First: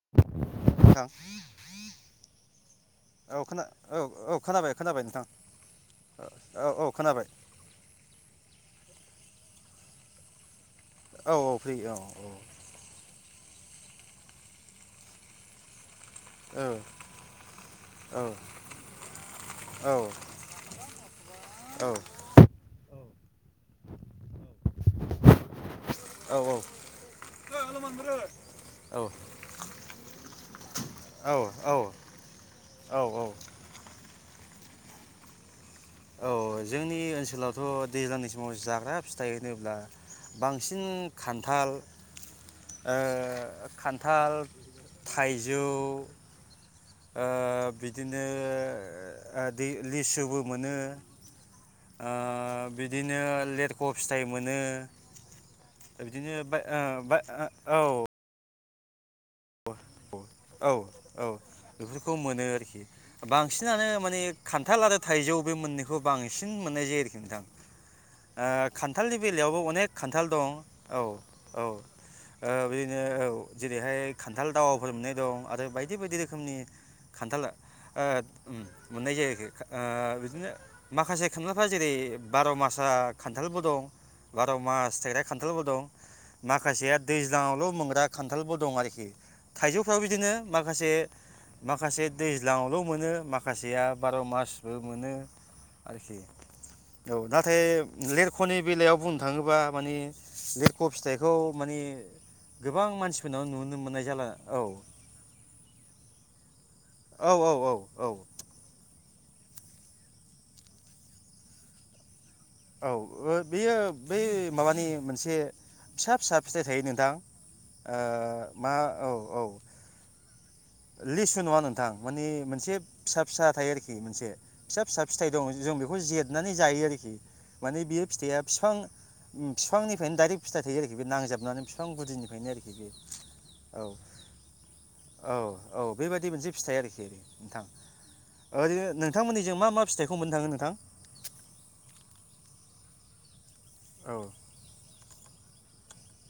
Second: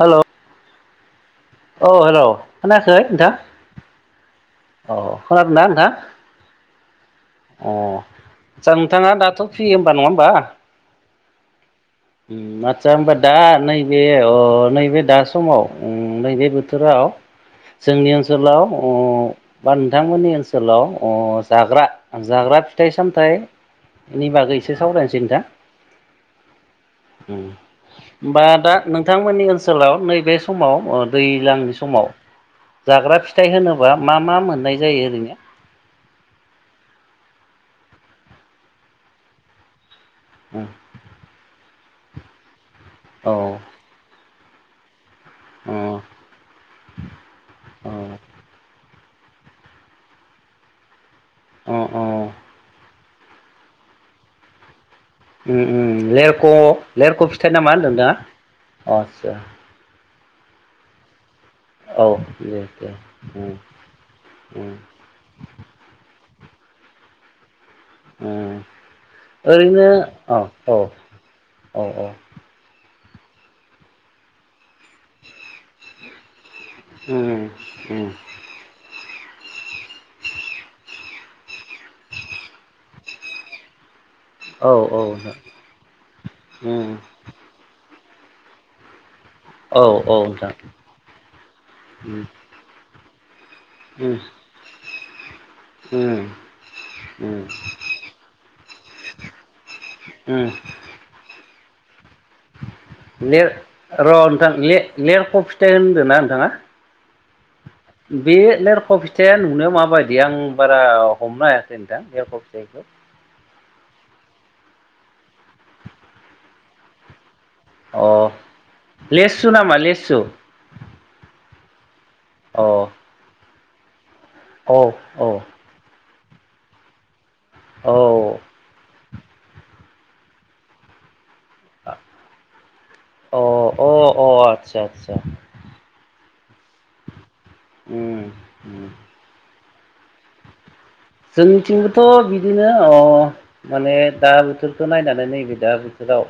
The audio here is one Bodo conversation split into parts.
हेल' औ। औ हेल' खोनायाखै नोंथां औ खोना औ औ खोनाबाय औ खोनाबाय नोंथां खोनादोंना नोंथां औ औ खोनाबाय अ आतसा नोंथाङा दाथ' फ्रि ओमबा नङा ओमबा? औ फ्रि औ ओम आतसा होमबा दा नैबे अ नैबे दा समाव ओम नैबे औ बोथोराव जोंनि औ ओनसोलाव बा औ नोंथांमोननि अ ओनसोलाव जाग्रा औ जाग्रा फिथाइ सामथाइ सामथाइनि बागै एसे सावरायनोसै नोंथां औ ओम ओमबा दा नोंथांमोननि ओनसोलाव नैबे समाव ओ दैज्लांनि औ समाव औ जाग्रा औ फिथाइ होनोबा मा मा मोननाय जायो ओरैनो? औ जोंनि ओनसोलावथ' दैज्लांनि समाव जाग्रा फिथाइ होनोब्ला उम बांसिन खान्थाल ओ खान्थाल थाइजौ औ ओ अ बिदिनो ओ दै लिसुबो मोनो अ आ बि बिदिनो लेरख' फिथाइ मोनो। ओम ओम बिदिनो लेरख' बा ओ लेरख' फिथाइ नामा होनदों [unintelligible] अ अ औ औ औ औ बेफोरखौ मोनो दे आरोखि दे उम बांसिनानो माने उम खान्थाल आरो थाइजौ बे मोननैखौ बां बिसिन मोननाय जायो आरोखि नोंथां ओ उम खान्थालनि बेलायावबो ओरैनो अनेख खान्थाल औ दं औ औ ओ बि बिदिनो औ जेरैहाय खान्थाल दावाफोर मोननाय दं आरो बायदि बायदि रोखोमनि खान्थाल उम ओ उम मोननाय जायोखि ओ बिदिनो माखासे खानथालफ्रा जेरै बार' मासा खान्थालबो दं। बार' औ औ मास थाइग्रा नोंथां खान्थालबो दं उम माखासेया दैज्लांवाल' मोनग्रा खान्थालबो दं आरोखि औ थाइजौफ्रा औ बिदिनो नोंथां माखासे माखासे उम दैज्लाङावल' मोनो माखासेया उम बार' मासबो मोनो आरोखि उम औ उम उम नाथाय लेरख'नि बेलायाव बुंनो थाङोबा माने लेरख' फिथाइखौ माने गोबां लेर मानसिफोरनावनो नुनो मोननाय र' जाला नोंथां औ लेरख' फिथाइ होनदों ना नोंथाङा औ औ औ औ बे लेरख' फिथ या नुनो माबायदि आं बारा हमनो हायाखै नोंथां लेरख' फिथाइखौ औ ओ बेयो बै माबानि मोनसे फिसा फिसा फिथाइ थायो नोंथां ओ अ मा औ औ लेस्सु नामा लेस्सु लिसु नङा नोंथां माने मोनसे अ फिसा फिसा थायो आरोखि मोनसे फिसा औ फिसा फिथाइ औ दं जों बेखौ जेद मनानै जायो आरोखि माने औ बियो फिथाइया बिफां बिफांनिफ्रायनो दाइरेक्ट फिथाइ थायो आरोखि बे नांजाब नुनानै बिफां गुदिनिफ्रायनो आरोखि बे अ अ आतसा आतसा औ औ बेबायदि मोनसे फिथाइ आरोखि नोंथां उम ओरैनो उम नोंथांमोननिजों मा मा फिथाइखौ मोननो थाङो नोंथां जोंनिथिंबोथ' बिदिनो अ माने औ दा बोथोरखौ नायनानै नै बायदि दा दाउ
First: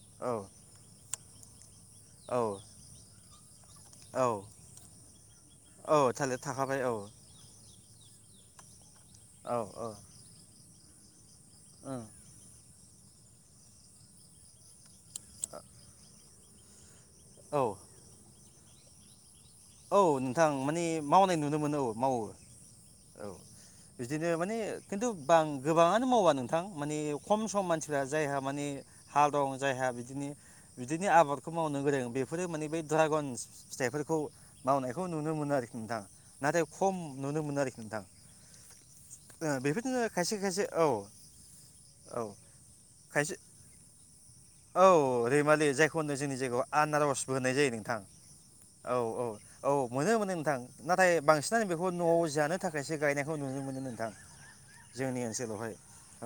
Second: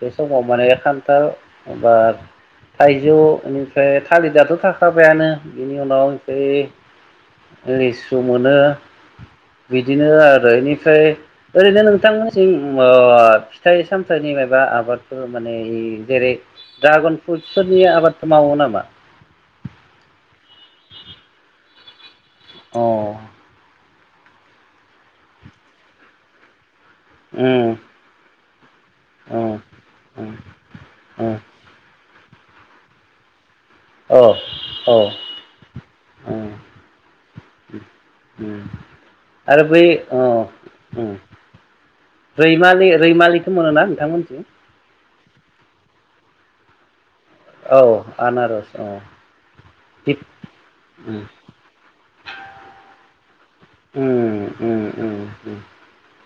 बे औ समाव माने खानथाल एबार औ थाइजौ बेनिफ्राय औ थालिर दाथ' थाखाबायानो बिनि औ उनाव थालिर थाखाबाय औ ओमफ्राय लिसु मोनो औ औ बिदिनो आरो फ्राय ओरैनो नोंथांमोननिथिं अ फिथाइ सामथाइनि मायबा आबाद ओ माने जेरै ड्रागन औ बेसोरनि आबादखौ मावो नामा मा औ नोंथां मानि मावनाय नुनो मोनो औ मावो ह [unintelligible] औ अ बिदिनो माने खिन्थु बां गोबाङानो मावा नोंथां माने खम सम उम मानसिफ्रा जायहा माने हा दं उम जायहा बिदिनो उम बिदिनो उम आबादखौ मावनो गोरों बे बेफोरो माने बे द्रागन फिथाइफोरखौ औ औ मावनायखौ नुनो मोनो आरोखि नोंथां उम नाथाय खम नुनो मोनो आरोखि नोंथां उम ओ आरो बै बेफोरदिनो अ खायसे खायसे औ औ रैमालि खायसे रैमालिखौ मोनोना नोंथांमोनिथिं। औ रैमालि जायखौ होनो जोंनि जायगायाव आनारस होननाय जायो औ नोंथां आनारस औ औ औ मोनो थिग मोनो नोंथां नाथाय उम बांसिनानो बेखौ न'आव जानो [unintelligible] नोंथां उम जोंनि उम ओनसोलावहाय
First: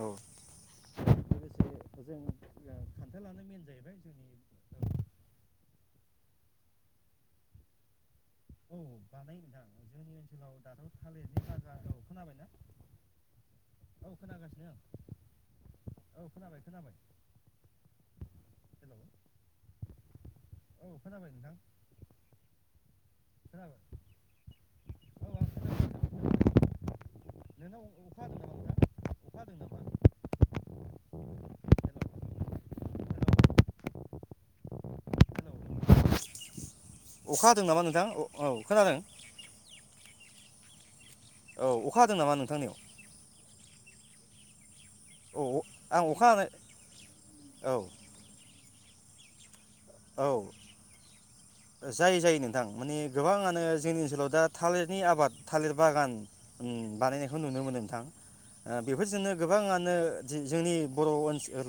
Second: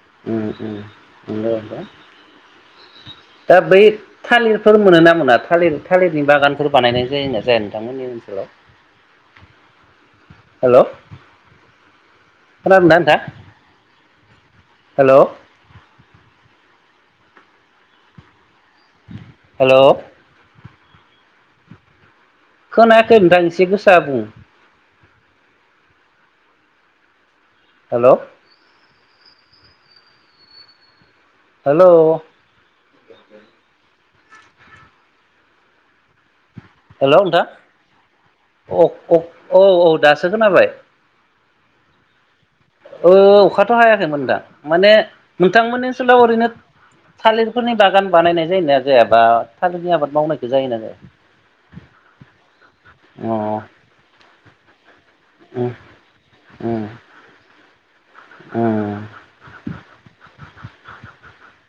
औ उम लोगोसे जों ओ खान्थालानो दा मेन बै जाहैबाय जोंनि थालिरफोर मोनोना मोना थालिर थालिरनि बागानफोर बानायनाय जायो ना जाया नोंथांमोननि [unintelligible] ओनसोलाव? खोनाबाय हेल' ना खोनादोंना नोंथां? औ खोनागासिनो हेल' आं औ खोनाबाय खोनाबाय हेलौ हेलौ औ खोनाबाय नोंथां [unintelligible] नोंथां एसे खोनाबाय गोसा बुं औ आं खोनाबाय हेलौ नोंथां खोनाबाय नोंनाव हेलौ हेलौ नोंथां अखा हादों नामा नोंथां अखा हादों नामा हेलौ अखा हादों नामा नोंथां औ खोनादों अ औ औ दासो खोनाबाय औ अखा हादों नामा नोंथांनियाव थ हायाखैमोन दा माने औ नोंथांमोननि आं ओनसोलाव अखा हानाय ओरैनो थालिरफोरनि बागान बानायनाय जायोना आरो [unintelligible] थालिरनि आबाद औ औ मावनायखौ जायो ना जाया जायो जायो नोंथां माने अ गोबाङानो जोंनि ओनसोलाव दा थालिरनि उम थालिर बागान उम उम बानायनायखौ नुनो मोनो नोंथां उम बेफोरजोंनो गोबाङानो जो जोंनि बर ओनसोल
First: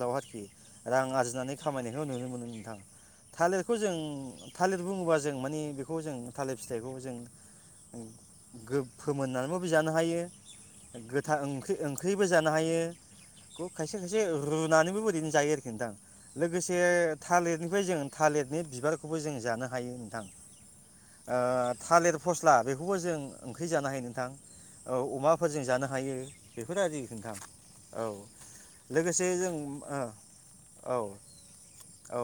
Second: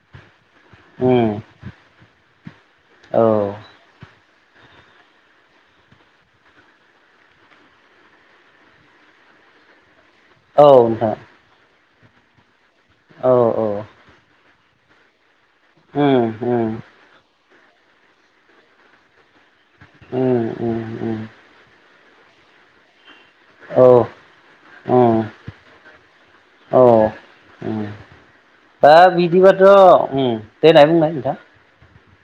[inaudible] रां आरजिनानै औ खामायनायखौ नुनो मोनो। नोंथां औ थालिरखौ जों थालिर बुङोबा जों माने बेखौ जों थालिर फिथाइखौ जों गो फोमोननानैबो जानो हायो। नोंथां गोथां ओंख्रि ओं। ख्रिबो जानो हायो। औ खायसे खायसे ओरैनो जायो आरो नोंथां उम उम लोगोसे थालिर निफ्राय जो थालिरनि बिबारखौबो जोङो जानो हायो नोंथां उम उम उम ओ थालिर फस्ला बेखौबो जों ओंख्रि जानो हायो औ नोंथां औ उम अमाफोरजों जानो हायो औ बेफोर आरो नोंथां उम औ दा लोगोसे जों बिदिबाथ' ओ उम देनाय औ। बुंनाय नोंथां औ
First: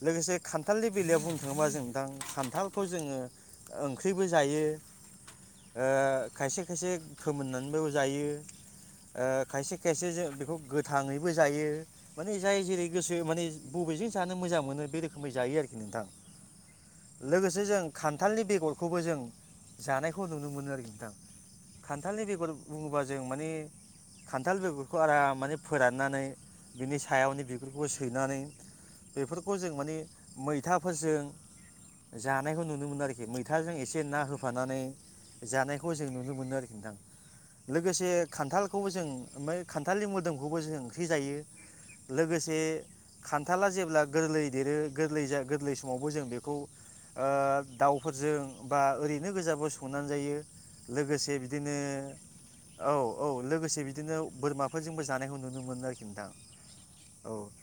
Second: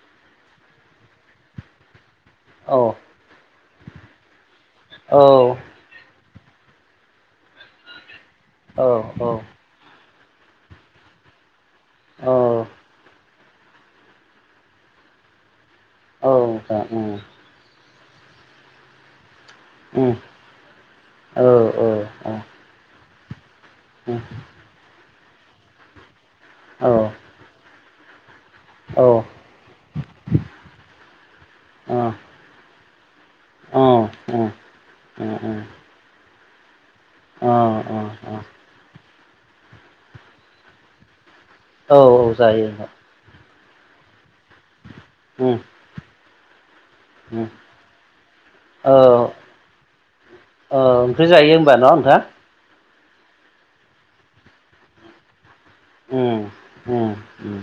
लोगोसे खान्थालनि बेलायाव बुं थाङोबा जों औ खान्थालखौ जोङो ओंख्रिबो जायो औ ओ खायसे खायसे फोमोननानैबाबो जायो। औ ओ औ खायसे खायसे जों बेखौ गोथाङैबो जायो। औ माने जाय जेरै गोसो माने बबेजों जानो मोजां मोनो बे रोखोमै जायो आरोखि नोंथां। औ नोंथां ओम लोगोसे जों खान्थालनि बेगरखौबो जों औ जानायखौ नुनो मोनो आरोखि नोंथां औ खान्थालनि औ बेगर बुङोबा। जों माने उम खान्थाल बेगरखौ आराम माने फोराननानै औ बिनि सायावनो बिगुर खौ सैनानै औ बेफोरखौ जों माने मैथा फोरजों अ जानायखौ नुनो मोनो आरो खि। मैथाजों अ एसे ना होफानानै अ जानायखौ जों नुनो मोनो आरोखि नोंथां। अ लोगोसे खान्थालखौबो जों ओमफ्राय खान्थालि मोदोमखौबो जों ओंख्रि जायो। औ औ जायो नोंथां। थाला जेब्ला गोरलै देरो गोरलै जा उम गोरलै न'आवनो जों बेखौ ओ उम दाउफोरजों बा औ ओरैनो गोजाबो संनानै जायो औ ओंख्रि लोगोसे जायो होमबा बिदिनो। न' नोंथां? औ औ लोगोसे बिदिनो बोरमाफोरजोंबो जानायखौ नुनो मोनो आरोखि नोंथां। उम उम औ उम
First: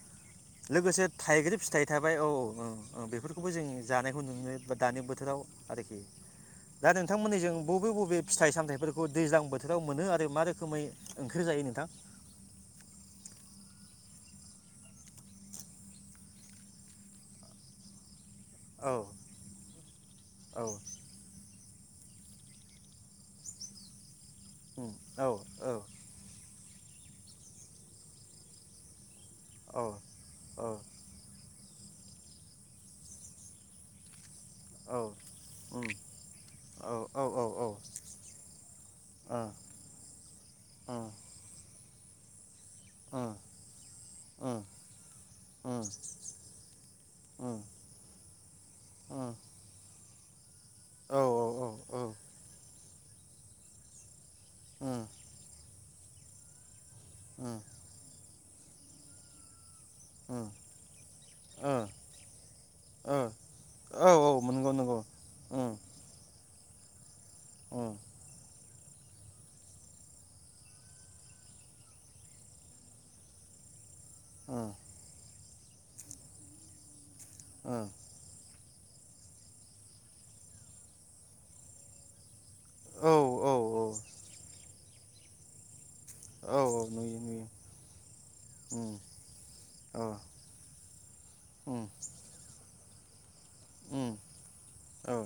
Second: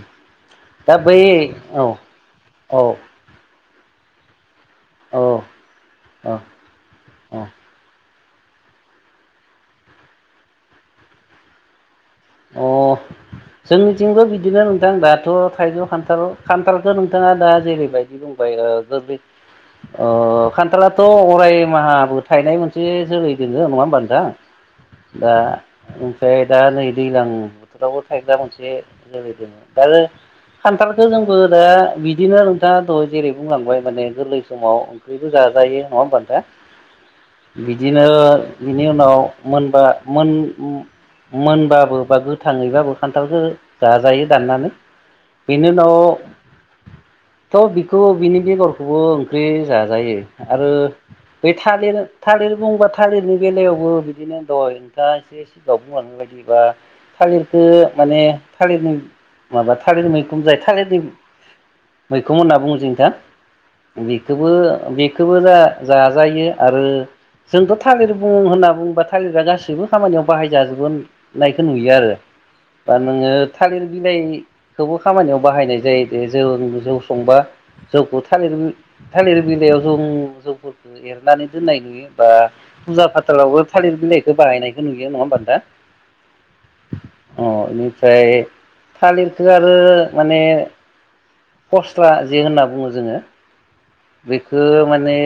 दा लोगोसे बै थाइगिर फिथाइ थाबाय औ औ औ बेफोरखौबो जों जानायखौ नुयो। बा दानि औ बोथोराव आरोखि औ दा नोंथांमोननि जों बबे बबे फिथाइ-सामथायाइफोरखौ दैज्लां बोथोराव मोनो आरो मा रोखोमै ओंख्रि जायो नोंथां? अ' जोंनिथिंबो बिदिनो नोंथां दाथ' थाइजौ खान्थाल खान्थालखो नोंथाङा दा जेरैबायदि दं बायगार ओ औ बि ओ औ खान्थालाथ' अराय खेमाहाबो थायनाय मोनसे जोलै दोङो नङा होमबा नोंथां। उम दा औ औ ओमफ्राय दा नै दैज्लां बोथोरावबो थाइग्रा मोनसे औ आरो खान्थालखो जोंबो ओ बिदिनो नोंथाङाथ' जेरै बुंलांबाय माने गोरलै समाव औ औ ओंख्रिबो जाजायो उम नङा होमबा नोंथां। औ औ औ ओ औ बिदिनो बिनि उनाव मोनबा मोन ओ मोनबा [unintelligible] थाङैबाबो खान्थालखो जाजायो दाननानै बेनि उनाव थ' बिखौ बिनि बेगरखौबो ओंख्रि जाजायो। आरो ओ बे थालिर थालिर बुंबाथ' हारिनि बेलायावबो बिदिनो औ दा एसे औ बुंलांबाय बिबा थालिरखो माने थालिरनि माबा थालिर ओ मैखोम जायो थालिरनि ओ मैखोम होनना बुङो जों नोंथां ओ औ औ बेखोबो नंगौ नंगौ बेखोबो जा उम जाजायो। आरो जोंथ' उम थालिर बुङो होनना बुं बा थालिरा गाससिबो खामानियाव बाहाय जाजोबो नाय खो नुयो आरो बा नोङो थालिर उम बिलाइखौबो खामानियाव बाहायनाय [unintelligible] संबा उम जौखौ थालिर थालिर बिलाइयाव जौ जौफोरखो एरनानै दोननाय नुयो बा औ फुजा औ फाथालावबो औ थालिर बिलाइखो बाहायनायखो नुयो। बे नङा होनबा दा? औ नुयो नुयो अ' बेनिफ्राय उम थालिरखो आरो औ माने उम फस्ला जे होनना बुङो जोङो। उम बेखौ औ माने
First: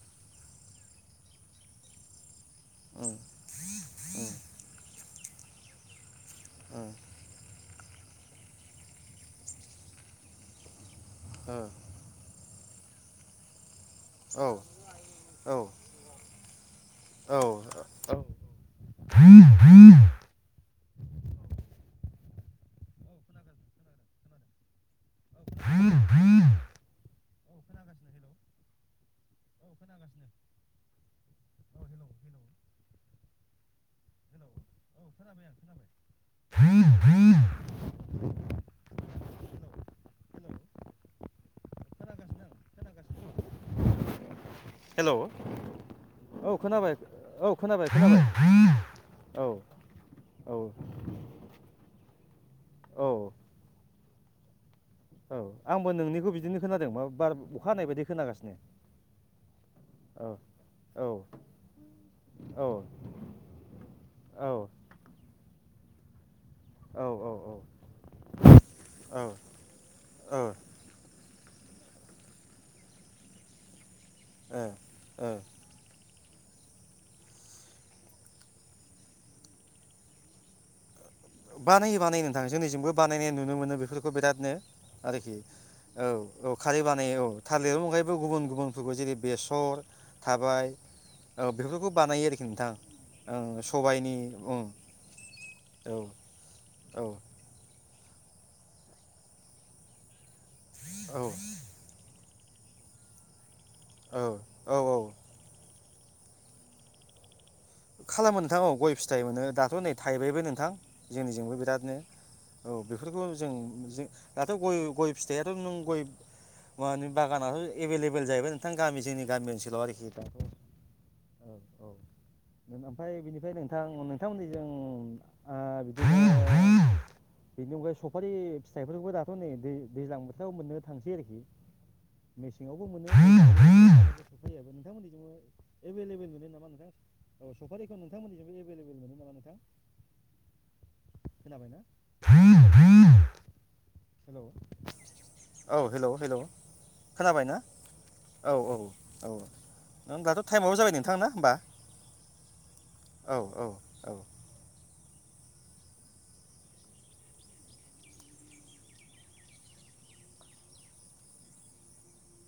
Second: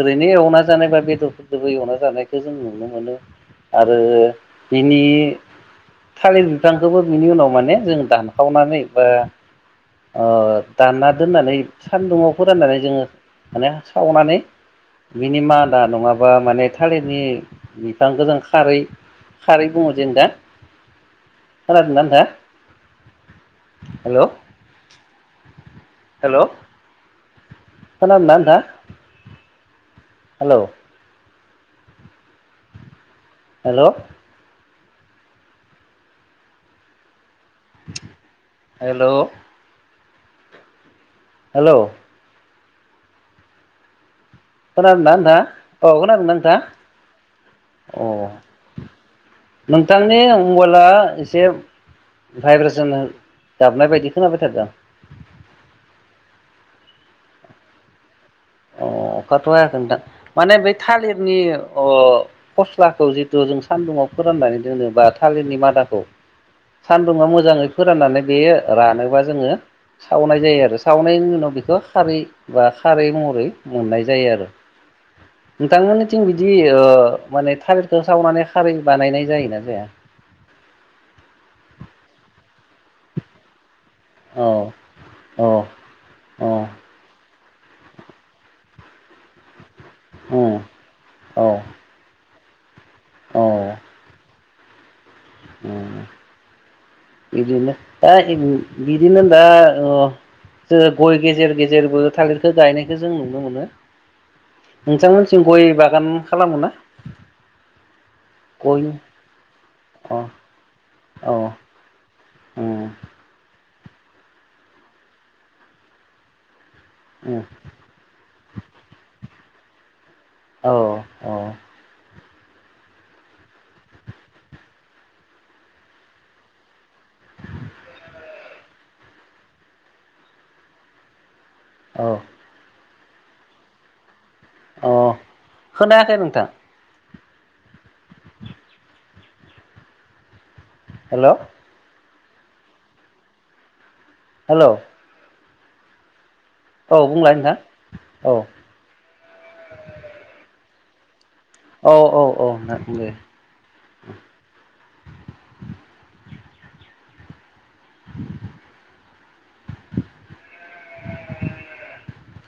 ओरै ने एवना जानाय बा बेदरफोदोबो एवना जानाय खो जों नुनो मोनो उम आरो बिनि थालिर उम बिफांखोबो बिनि उनाव माने जों दानखावनानै बा ओ दानना दोननानै सान्दुंङाव गाननानै जोंङो माने सावनानै ओ बिनि औ मादा नङाबा माने थालिरनि औ औ बिफां खारै खारै बुंङो जों दा। खोनादों ना नोंथां हेल'? हेल'। खोनादों ना नोंथां आ हेल'? हेल' [inaudible] हेल' हेल' खोनादों ना हेलौ नोंथा औ खोनादों औ नोंथाङा खोनाबाय औ खोनाबाय औ खोनाबाय औ नोंथांनि औ मबाइला एसे भाइब्रेसन औ गाबनाय बायदि खोनाबाय थादों। औ आंबो नोंनिखौ बिदिनो खोनादों मा बार अखा हानाय बायदि खोनागासिनो। अ अखाथ' हायाखै औ माने बे औ थालिरनि अ औ फस्लाखौ जिथु जों सान्दुुंआव औ फोराननानै दोनोबा थालिरनि मादाखौ औ। औ सान्दुंङा मोजांङै फोराननानै बेयो रानोबा जोंङो सावनाय औ जायो आरो सावनायनि उनाव बेख बे खारै बा खारै मह मोननाय जायो आरो ओ ओ नोंथांमोननि आथिं बिदि ओ माने थालिरखौ सावनानै खारै बानायनाय जायोना जाया? बानायो बानाय नो थांङो जों नैजोंबो बानायनाय नुनो मोनो बे फोखौ औ बिरादनो आरोखि औ औ औ खारै बानायो औ थालिरनि अनगायैबो गुबुन गुबुनफोरखौ जेरै बेसर उम थाबाय औ बेफोरखौ बानायो आरोखि नोंथां औ ओं सबायाइनि औ बिदिनो दा बिदिनो दा अ जों औ गय गेजेर गेजेरबो थालिर खौ गायनायखौ जों नुनो मोनो औ औ औ नोंथांमोनसिम गय बा आगान खालामो ना खालामो नोंथां औ ग'य फिथाइ मोनो दाथ' नै अ थाइबायबो नोंथां औ जोंनिजोंबो बिरादनो, औ उम बेफोरखौ जों जों दाथ' गय गय फिथाइआथ' नों गय मानि उम बागानाथ' एभेलेबेल जाहैबाय नोंथां गामि जोंनि गामि ओनसोलाव आरोखि दाथ' औ औ ओमफ्राय बिनिफ्राय नोंथां नोंथांमोनै जों बिदि ओ बिनि अनगायै सफारि फिथाइफोरखौबो दाथ' नै दै दैज्लां बोथोराव मोननो थांसै आरोखि औ मेसेंगाव [inaudible] अ नोंथांमोनजोंङ एभेलेबेल मोनो नामा नोंथां? औ सफारिखौ नोंथांमोननिजोंबो एभेलेबेल मोनो नामा नोंथां? हेल' खोनाबायना? [inaudible] हेल' औ हेलौ हेल' औ बुंलाय खोनाबाय नोंथां ना औ औ औ नों दाथ' ताएम आबो जाबाय नोंथां ना होमबा औ औ औ दे औ औ औ [inaudible] [inaudible]